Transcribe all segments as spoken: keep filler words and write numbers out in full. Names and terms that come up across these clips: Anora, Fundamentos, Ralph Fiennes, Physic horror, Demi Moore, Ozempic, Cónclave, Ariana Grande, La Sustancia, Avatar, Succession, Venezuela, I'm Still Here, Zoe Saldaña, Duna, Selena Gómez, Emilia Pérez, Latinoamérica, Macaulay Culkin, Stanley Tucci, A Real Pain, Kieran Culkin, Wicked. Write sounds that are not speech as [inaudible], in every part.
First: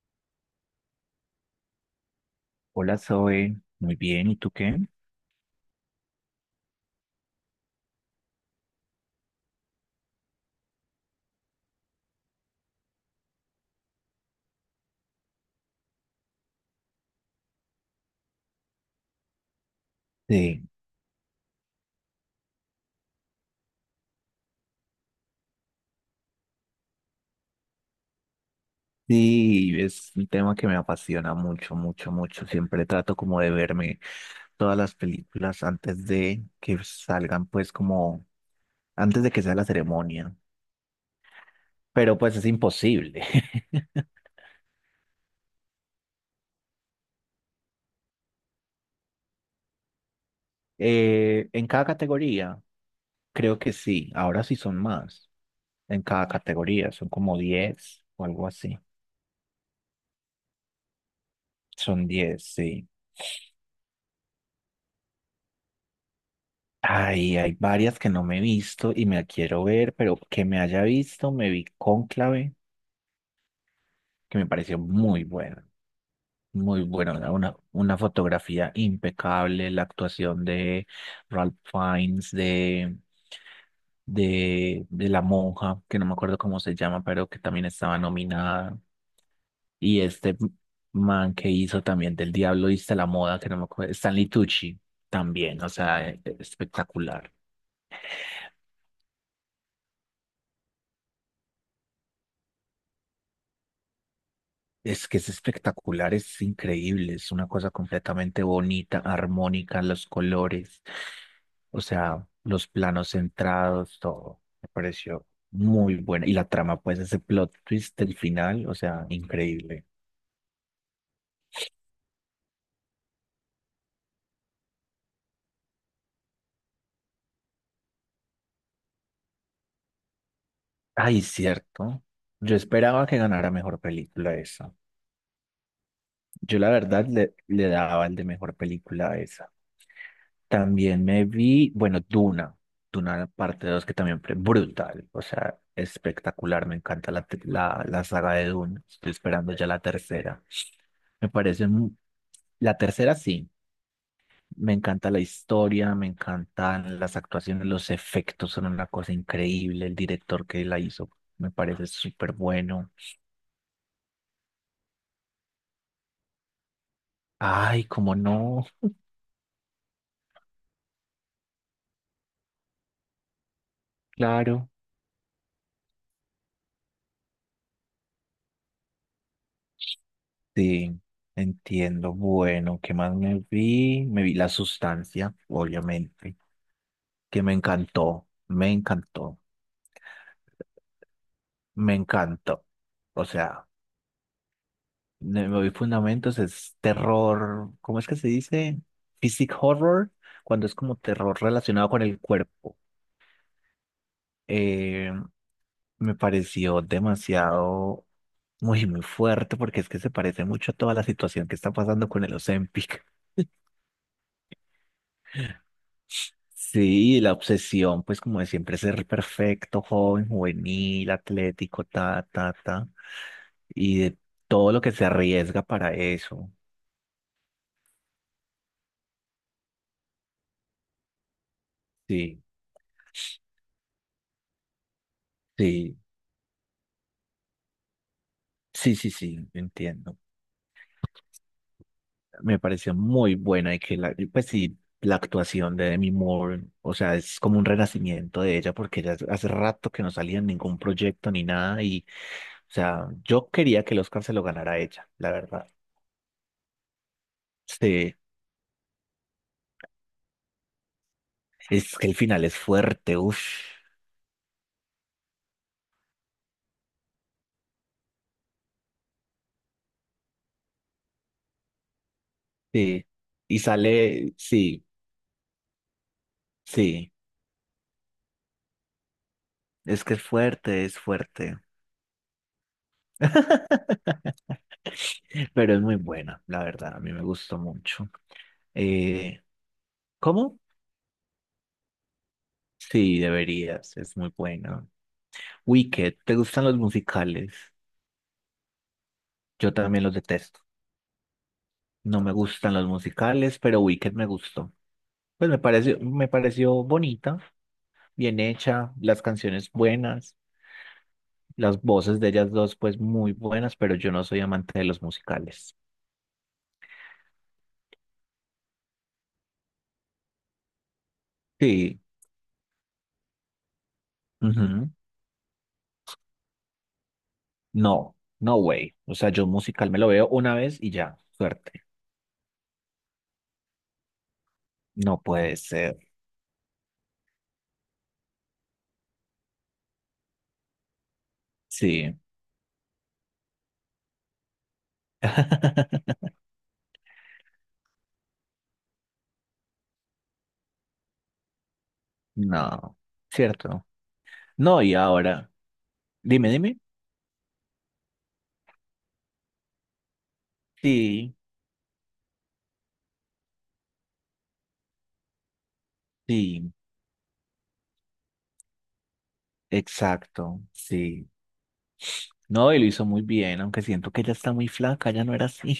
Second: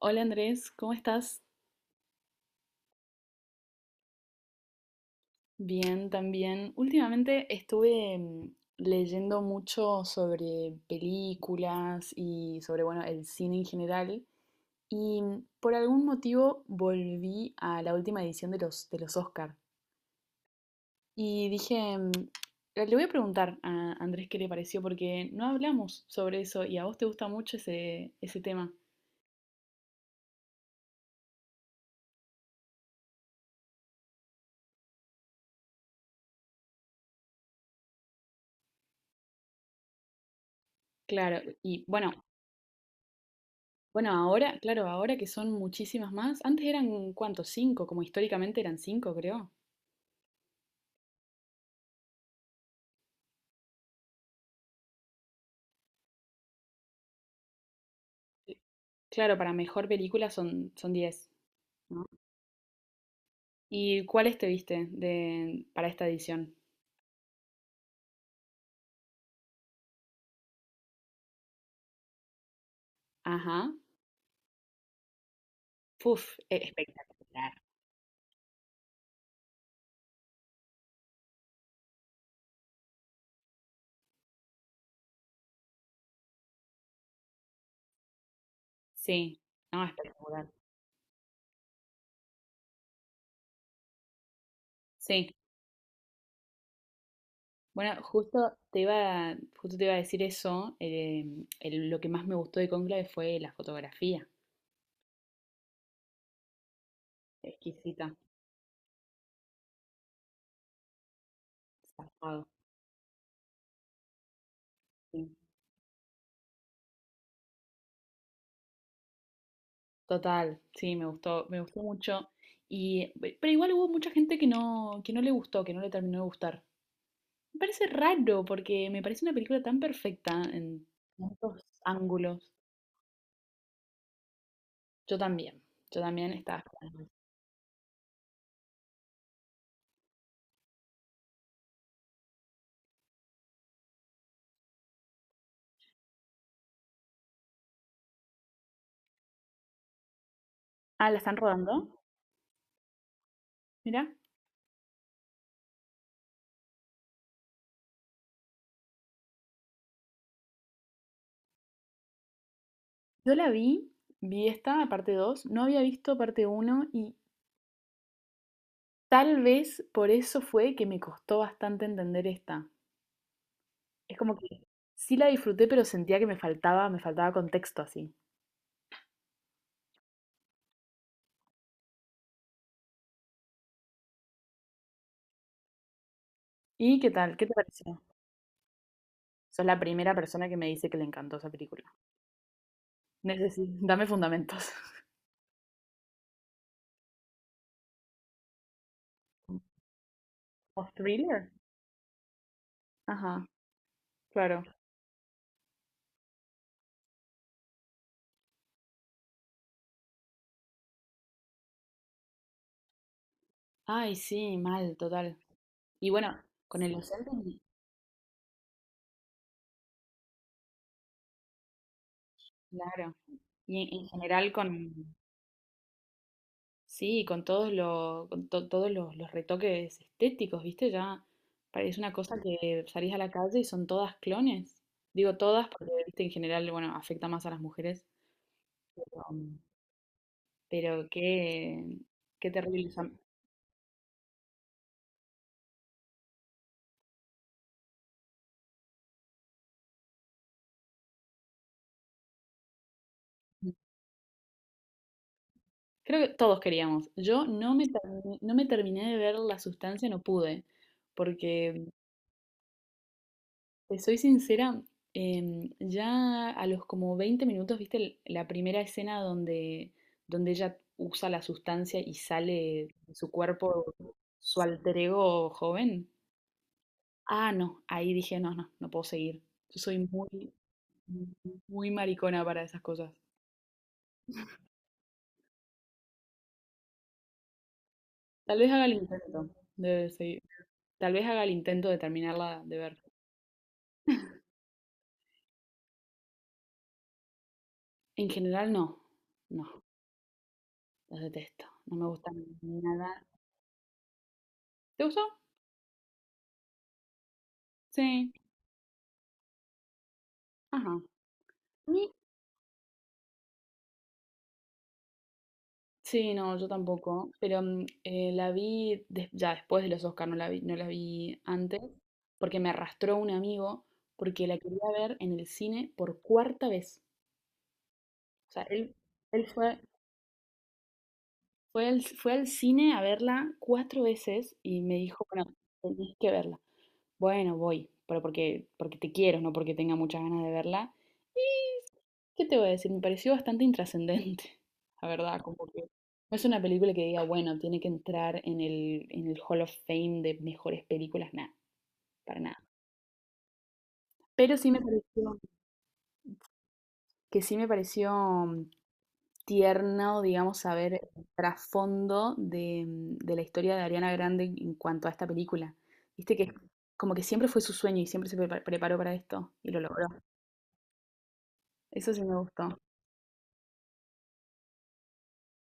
Hola Andrés, ¿cómo estás? Hola Zoe, muy bien, ¿y tú qué? Bien, también. Últimamente estuve mm, leyendo mucho sobre películas y sobre, bueno, el cine en general. Y mm, por algún motivo volví a la última edición de los, de los Oscar. Sí, Y dije, mm, le voy a preguntar a Andrés qué le pareció, porque no hablamos sobre eso y a vos te gusta mucho ese, ese tema. sí, es un tema que me apasiona mucho, mucho, mucho. Siempre trato como de verme todas las películas antes de que salgan, pues como antes de que sea la ceremonia, Claro, y bueno, pero pues es imposible. bueno, [laughs] ahora, claro, ahora que son muchísimas más. Antes eran, ¿cuántos? Cinco, como históricamente eran cinco, creo. Eh, en cada categoría, creo que sí, ahora sí son más. En cada categoría, son como diez o algo Eh, así. Claro, para mejor película son, son diez, ¿no? Son diez, sí. ¿Y cuáles te viste de, para esta edición? Ay, hay varias que no me he visto y me la quiero ver, pero que me haya visto, me vi Cónclave, Ajá. que me pareció muy buena, Puf, e- muy buena, una, espectacular. una una fotografía impecable, la actuación de Ralph Fiennes, de, de, de la monja, que no me acuerdo cómo se llama, pero que también estaba nominada, Sí, no, y este espectacular. man que hizo también del Diablo viste la moda, que no me acuerdo, Stanley Tucci, Sí. también, o sea, e- espectacular. Bueno, justo te iba, justo te iba a decir eso. eh, el- lo que más me gustó de Cónclave fue la fotografía. Es que es espectacular, es increíble, es una cosa Exquisita. completamente bonita, armónica, los colores, o sea, Zafado. los planos centrados, todo. Me pareció Sí. muy buena. Y la trama, pues ese plot twist del final, o sea, increíble. Total, sí, me gustó, me gustó mucho. Y, pe- pero igual hubo mucha gente que no, que no le gustó, que no le terminó de gustar. Me parece raro porque me parece una película tan perfecta en Ay, tantos cierto. ángulos. Yo esperaba que ganara mejor película esa. Yo también, yo también estaba Yo la verdad esperando. le, le daba el de mejor película a esa. También me vi, bueno, Duna, Duna parte dos que también fue brutal, o sea, espectacular, me encanta la, tri- la, la saga de Duna, estoy esperando ya la tercera. Ah, ¿la Me están parece, rodando? mu- la tercera sí, Mira, me encanta la historia, me encantan las actuaciones, los efectos son una cosa increíble, el director que la hizo me parece súper bueno. yo la vi, vi esta, parte dos. No había visto parte uno y Ay, cómo no, tal vez por eso fue que me costó bastante entender esta. Es como que claro. sí la disfruté, pero sentía que me faltaba, me faltaba contexto así. Sí, entiendo. Bueno, ¿qué más me vi? Me vi La Sustancia, obviamente, ¿Y qué tal? que ¿Qué me te pareció? encantó, me encantó, Sos la primera persona que me dice que le encantó esa película. me encantó. O sea, Necesito, dame fundamentos. me me vi Fundamentos, es terror, ¿cómo es que se dice? Physic horror, cuando es ¿O como terror thriller? relacionado con el cuerpo. Ajá. Claro. Eh, Me pareció demasiado, muy, muy fuerte, porque es que se parece mucho a toda la situación que está pasando con el Ozempic. Ay, sí, mal, total. Y bueno, con el Sí, docente, la obsesión, pues como de siempre ser perfecto, joven, juvenil, atlético, ta, ta, ta, claro. Y y en, en de general todo lo que con, se arriesga para eso. sí, con todos los, con to- todos los, los retoques estéticos, ¿viste? Ya parece una cosa Sí, que salís a la calle y son todas clones. Digo todas porque, sí, viste, en general, bueno, afecta más a las mujeres. sí, sí, Pero, sí, entiendo. pero qué, qué Me terrible. pareció muy buena y que la, y pues sí, la actuación de Demi Moore, o sea, es como un renacimiento de ella porque ella hace rato que no salía en ningún proyecto ni nada y, o sea, yo quería que el Oscar se lo ganara ella, la verdad. Creo que todos queríamos. Yo no me, Sí. termi- no me terminé de ver la sustancia, no pude, porque Es que el final es fuerte, uff. te soy sincera, em, ya a los como veinte minutos, viste el- la primera escena donde, donde ella usa la sustancia y sale Sí. de su Y cuerpo sale, su sí, alter ego joven. sí. Ah, no, ahí dije, no, no, no puedo seguir. Yo soy Es que es muy, fuerte, es fuerte. muy maricona para esas cosas. [laughs] Pero es muy buena, la verdad. A mí me gustó mucho. Tal vez haga el Eh, intento de seguir. ¿Cómo? Tal vez haga el intento de terminarla de ver. Sí, deberías. Es muy buena. Wicked, ¿te gustan los musicales? En general no, no, Yo también los detesto. los detesto, no me No me gustan gustan los nada. musicales, pero Wicked me gustó. ¿Te gustó? Pues me pareció, me pareció bonita, Sí, bien hecha, las canciones buenas. ajá. Las A voces de ellas dos, pues muy buenas, pero yo no soy amante de los musicales. sí, no, yo tampoco, pero mm, eh, la vi des- ya después de los Oscar, no la vi, no la vi antes, Sí, porque me arrastró un amigo, porque la quería ujú. ver en el cine por cuarta vez. No, O no sea, él, way. O sea, yo él un fue, musical me lo veo una vez y ya, suerte. fue al, fue al cine a verla cuatro veces y me No dijo, bueno, puede ser. tenés que verla. Bueno, voy, pero porque, porque te quiero, no porque tenga muchas ganas de verla. Sí. ¿Qué te voy a decir? Me pareció bastante intrascendente, [laughs] la verdad, como que [laughs] no es una película que diga, bueno, tiene que entrar en el, en el Hall of Fame de mejores películas, nada, para nada. No, cierto. Pero sí me No, y pareció, ahora, dime, dime. que sí me pareció tierno, digamos, saber el Sí, trasfondo de, mm, de la historia de Ariana Grande en cuanto a esta película. Viste que sí, como que siempre fue su sueño y siempre se prepa- preparó para esto y lo logró. exacto, sí. Eso sí me No, gustó. y lo hizo muy bien, aunque siento que ella está muy flaca, ya no era así.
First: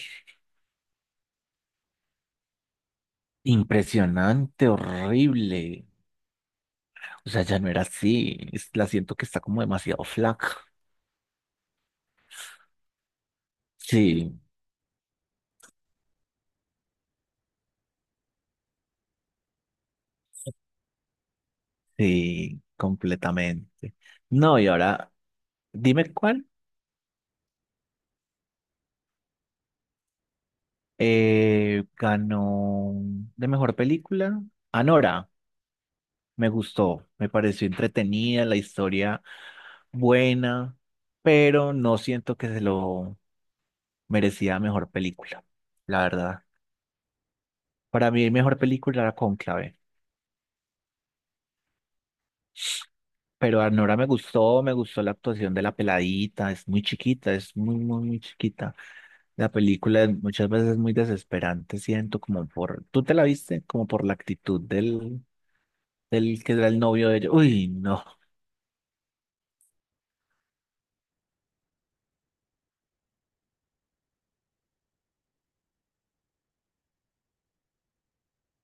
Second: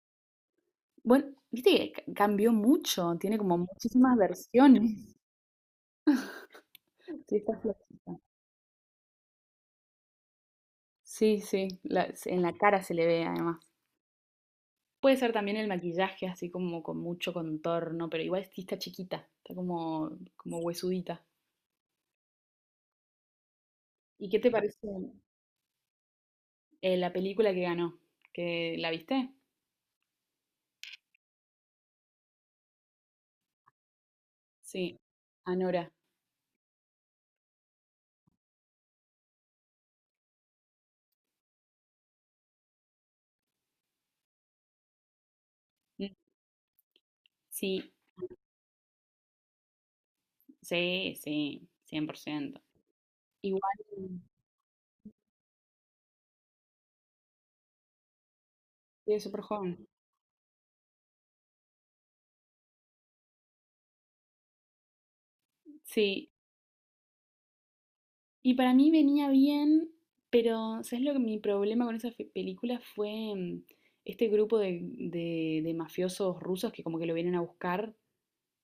Bueno, viste que ca- cambió mucho, tiene como muchísimas Impresionante, versiones. horrible. O Sí, sea, está ya no era flaquita. así. es- La siento que está como demasiado flaca. Sí, sí, la- se- en la cara se le ve además. Sí, Puede ser también el maquillaje, así como con mucho contorno, pero igual sí está chiquita, está como, como huesudita. sí, completamente. ¿Y qué te No, y parece ahora, dime cuál eh, la película que ganó? ¿Que la viste? eh, ganó de mejor película. Sí, Anora, Anora. me gustó, me pareció entretenida, la historia buena, pero no siento que se lo merecía mejor película, la Mm, verdad. sí, Para mí, mejor película era Cónclave, sí, sí, cien por ciento. pero Anora me Igual, gustó, me gustó la actuación de la peladita, es muy chiquita, es muy, muy, muy chiquita. sí, es súper La joven. película es muchas veces es muy desesperante, siento como por, ¿tú te la viste? Como por la actitud del, Sí, del que era el novio de ellos. Uy, no, y para mí venía bien, pero ¿sabes lo que mi problema con esa fe- película fue mm, este grupo de, de- de mafiosos rusos que como que lo vienen a buscar,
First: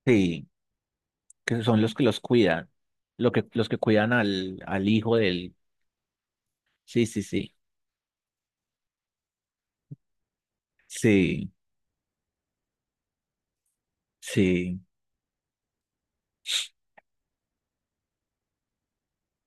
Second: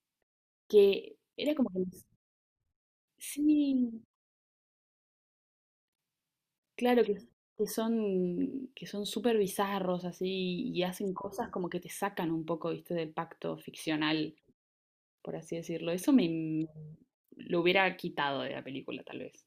sí, que era que como que son los que les- los cuidan, lo que, los que sí, cuidan al, al hijo del, claro sí, que, sí, sí, que son que son súper bizarros así y hacen cosas sí, como que te sacan un poco, ¿viste? Del pacto ficcional, sí. por así decirlo. Eso me me- lo hubiera quitado de la película, tal vez.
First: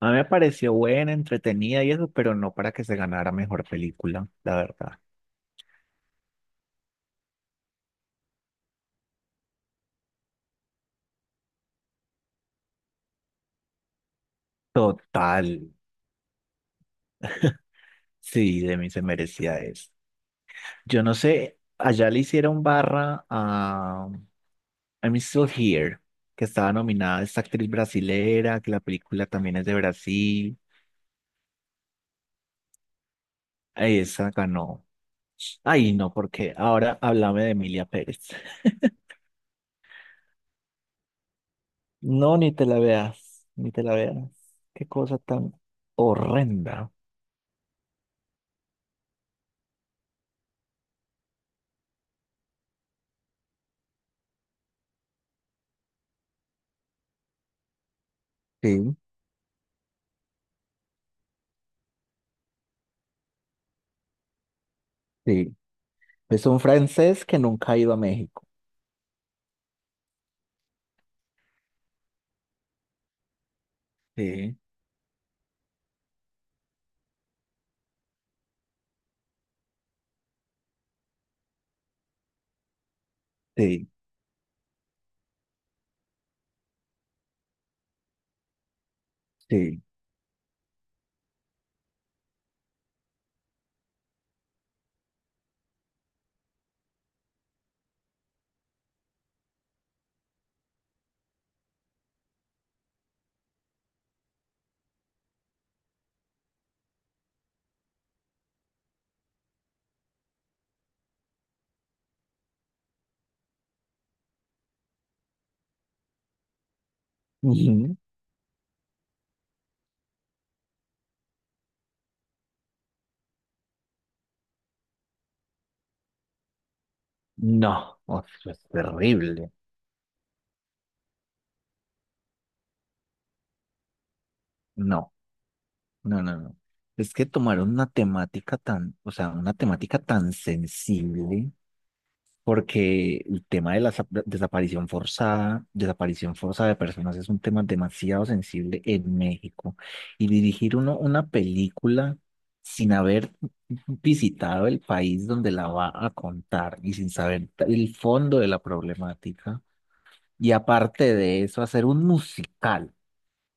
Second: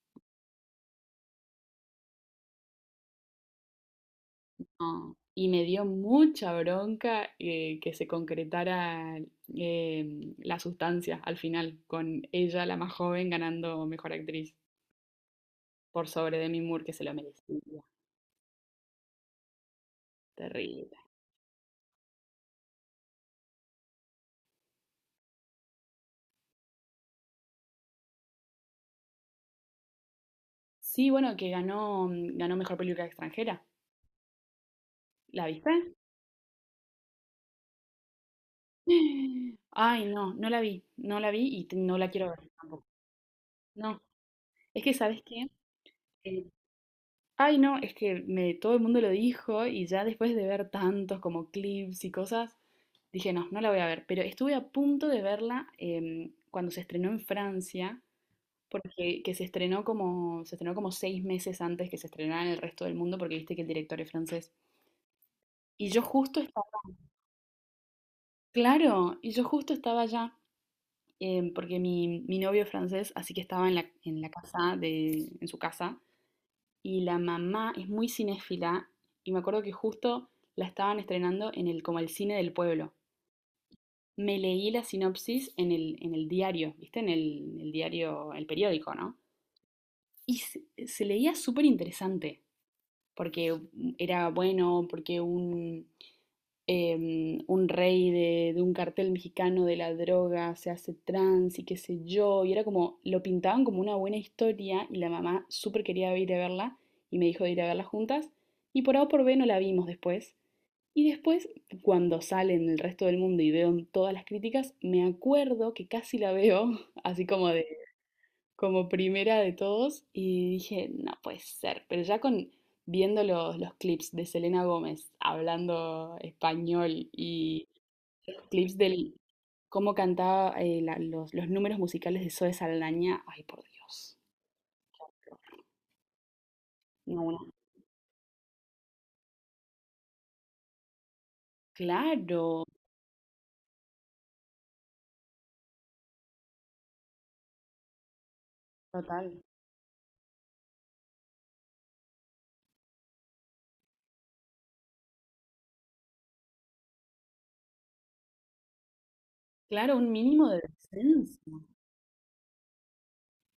A mí me pareció buena, entretenida y eso, pero no para que se ganara mejor película, la verdad. No, y me dio mucha bronca eh, que se concretara em, la sustancia al final, con ella, la más joven, ganando mejor actriz Total, por sobre Demi Moore, que se lo merecía. sí, de mí se merecía eso. Terrible. Yo no sé, allá le hicieron barra I'm Still Here, que estaba nominada esta actriz brasilera, que la película también es de Brasil. Sí, bueno, que ganó, mm, ganó mejor película extranjera. Ay, esa ganó. ¿La Ay, viste? no, porque ahora háblame de Emilia Pérez. [gasps] Ay, no, no la vi, no la vi y t- no la quiero No, ver ni te la tampoco. veas, ni te la No, veas. es Qué que, cosa ¿sabes qué? tan Eh, horrenda. ay, no, es que me, todo el mundo lo dijo y ya después de ver tantos como clips y cosas, dije, no, no la voy a ver, pero estuve a punto de verla em, cuando se estrenó en Francia, Sí, porque que se estrenó como, se estrenó como seis meses antes que se estrenara en el resto del mundo, porque viste que el director es francés. sí. Y yo justo Es un estaba, francés que nunca ha ido a México. claro, y yo justo estaba allá, em, porque mi, mi novio es francés, así que estaba en la, en la Sí, casa de, en su casa, y la mamá es muy cinéfila, y me acuerdo que justo la estaban estrenando en el, como el cine del pueblo. sí, Me leí la sinopsis en el, en el diario, ¿viste? En el, en el diario, el periódico, ¿no? sí. Y se, se leía súper interesante, porque era bueno, porque un, eh, un rey de, de un cartel mexicano de la droga se hace trans y qué sé yo, y era como, lo pintaban como una buena historia y la mamá súper quería ir a verla y me dijo de ir a verla juntas, y por A o por B no la vimos después, y después, cuando sale en el resto del mundo y veo todas las críticas, me acuerdo que casi la veo, [laughs] así como de, Ujú. como primera de todos, y dije, no puede ser. Pero ya con viendo los, los clips de Selena Gómez hablando español y No, o los sea, es clips del terrible. cómo cantaba eh, la- los, los números musicales de Zoe Saldaña, ay por Dios. No. No, no, no. Es No, que una- tomaron una temática tan, o sea, una temática tan sensible, claro, porque el tema de la sa- desaparición forzada, desaparición forzada de personas es un tema demasiado sensible en total. México. Y dirigir uno una película sin haber visitado el país donde la va a contar y sin saber el fondo de la problemática. Claro, un mínimo Y de aparte de decencia. eso, hacer un musical.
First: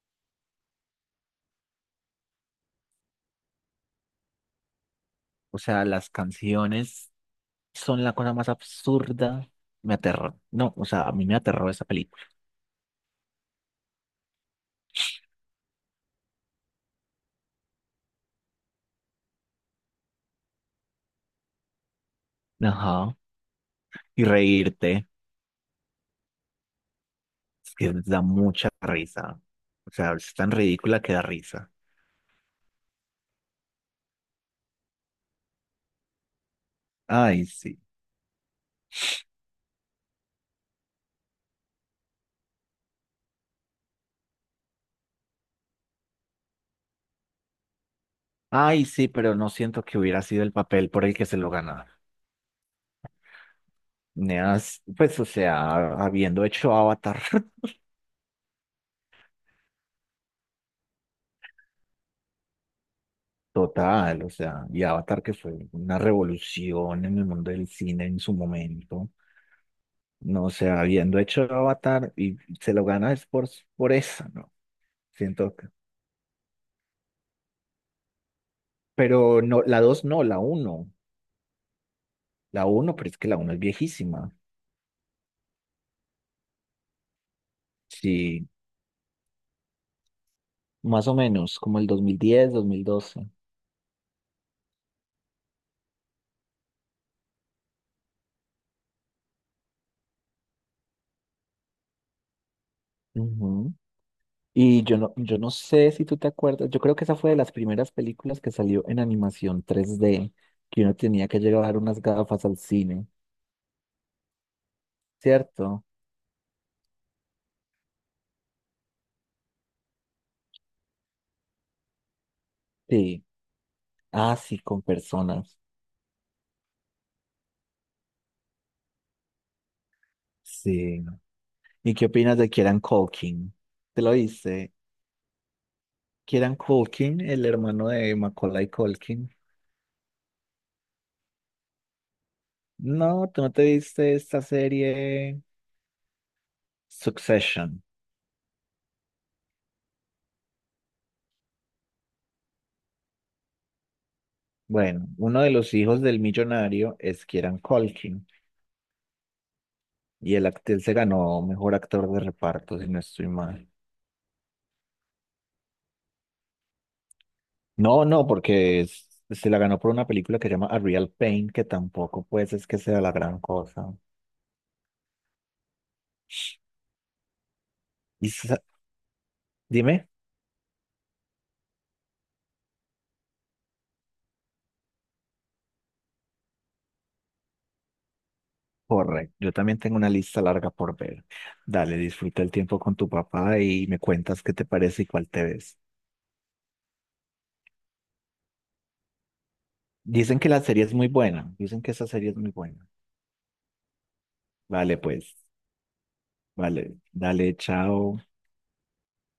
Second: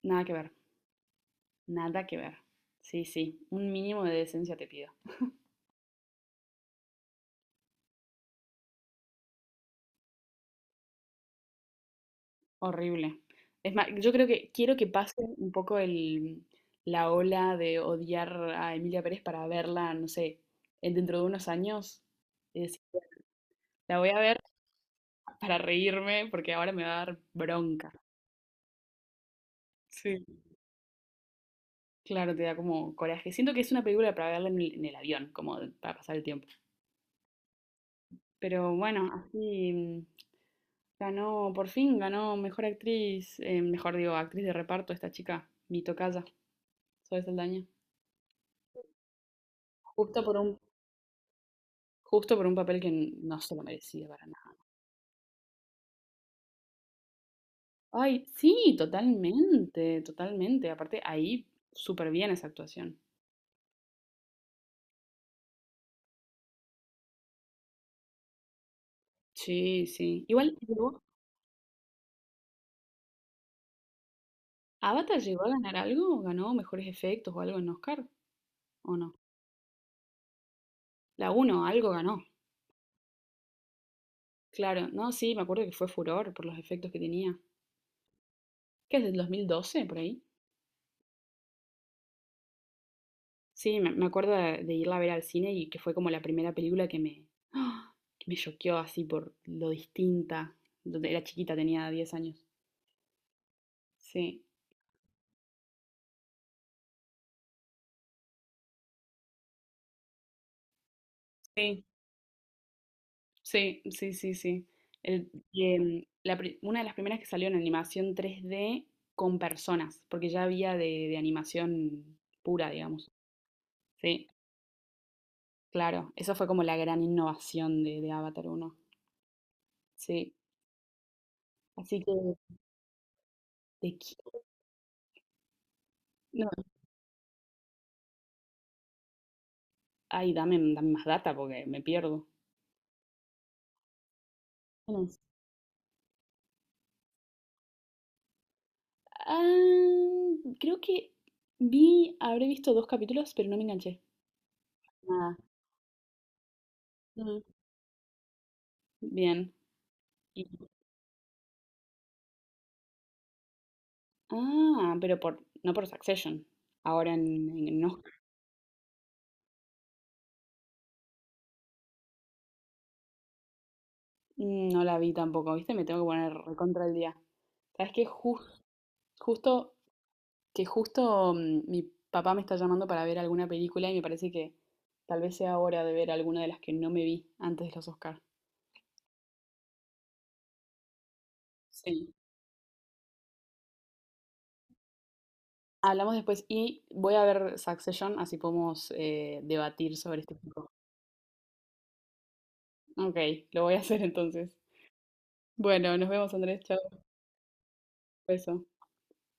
Nada que ver. Nada que ver. Sí, sí, un mínimo de decencia te pido. O sea, las canciones son la cosa más absurda. Me aterró. No, o sea, a mí me aterró esa película. Horrible. Es más, yo creo que quiero que pase un poco el, la ola de odiar a Emilia Pérez para verla, no sé, en- dentro de unos años. Y decir, Ajá. la voy a Y ver reírte, para reírme porque ahora me va a dar es bronca. que da mucha risa. O sea, Sí. es tan ridícula que da risa. Claro, te da como coraje. Siento que es una película para verla en el, en el avión, como de- para pasar el tiempo. Ay, sí. Pero bueno, así ganó, por fin ganó mejor actriz, eh, mejor digo, actriz de reparto esta chica, mi tocaya, Zoe Saldaña. Ay, sí, pero no siento que hubiera Justo por sido el un, papel por el que se lo ganara. justo por un papel que no se lo merecía para Me nada. has- Pues, o sea, habiendo hecho Avatar [laughs] Ay, sí, totalmente, totalmente. Aparte, ahí súper bien esa actuación. total, o sea, y Avatar que fue una revolución en el mundo del cine en su momento. Sí, sí. No, o Igual, sea, ¿llegó- habiendo hecho Avatar y se lo gana es por, por eso, ¿no? ¿Avatar llegó a Siento que- ganar algo? ¿Ganó mejores efectos o algo en Oscar? ¿O no? Pero no, la dos no, la uno. La uno algo ganó. La uno pero es que la uno es viejísima. Claro, no, sí, me acuerdo que fue furor por los efectos que tenía. Sí, ¿Qué es del dos mil doce por ahí? más o menos, como el dos mil diez, dos mil doce. Sí, me, me acuerdo de, de irla a ver al cine y que fue como la primera película que me, ¡ah! Que me choqueó así por lo distinta. Donde era chiquita, tenía diez años. Ujú. Sí, Y yo no, yo no sé si tú te acuerdas, yo creo que esa fue de las primeras películas que salió en animación tres d que uno tenía que llevar sí, unas gafas al cine, sí, sí, sí, sí. El- y, ¿cierto? em, la pri- una de las primeras que salió en animación tres d con personas, porque ya había de, de animación pura, digamos. Sí, Sí, ah, sí, con personas. claro. Eso fue como la gran innovación de, de Avatar uno. Sí. Sí. ¿Y Así qué que opinas de Kieran Culkin? te ¿Te lo qui- viste? no, Kieran Culkin, el hermano de Macaulay Culkin. ay, dame, dame más data porque me pierdo. No, tú no te viste esta serie Succession. Ah, creo que vi, habré visto dos capítulos, pero no me enganché. Bueno, Nada. uno de los hijos del millonario es Mm. Kieran Culkin Bien. y el Y- actor se ganó mejor actor de reparto, si no estoy mal. ah, pero por, no por Succession. Ahora en, en, en No, Oscar. no, porque es- se la ganó por una película que se llama A Real Pain, que tampoco pues es que sea la gran cosa. Mm, no la vi tampoco, ¿viste? Me tengo que poner recontra el día. ¿Sabes qué? Y sa- Jus- justo, dime, que justo mm, mi papá me está llamando para ver alguna película y me parece que tal vez sea hora de ver alguna de las que no me vi antes de los Oscar. correcto, yo también tengo una lista larga por ver. Dale, Sí. disfruta el tiempo con tu papá y me cuentas qué te parece y cuál te ves. Hablamos después y voy a ver Succession, así podemos eh, debatir sobre este Dicen que la punto. serie es muy buena, dicen que esa serie es muy buena. Ok, lo voy a hacer entonces. Vale, pues, Bueno, nos vemos, Andrés. Chao. vale. Dale, chao. Beso.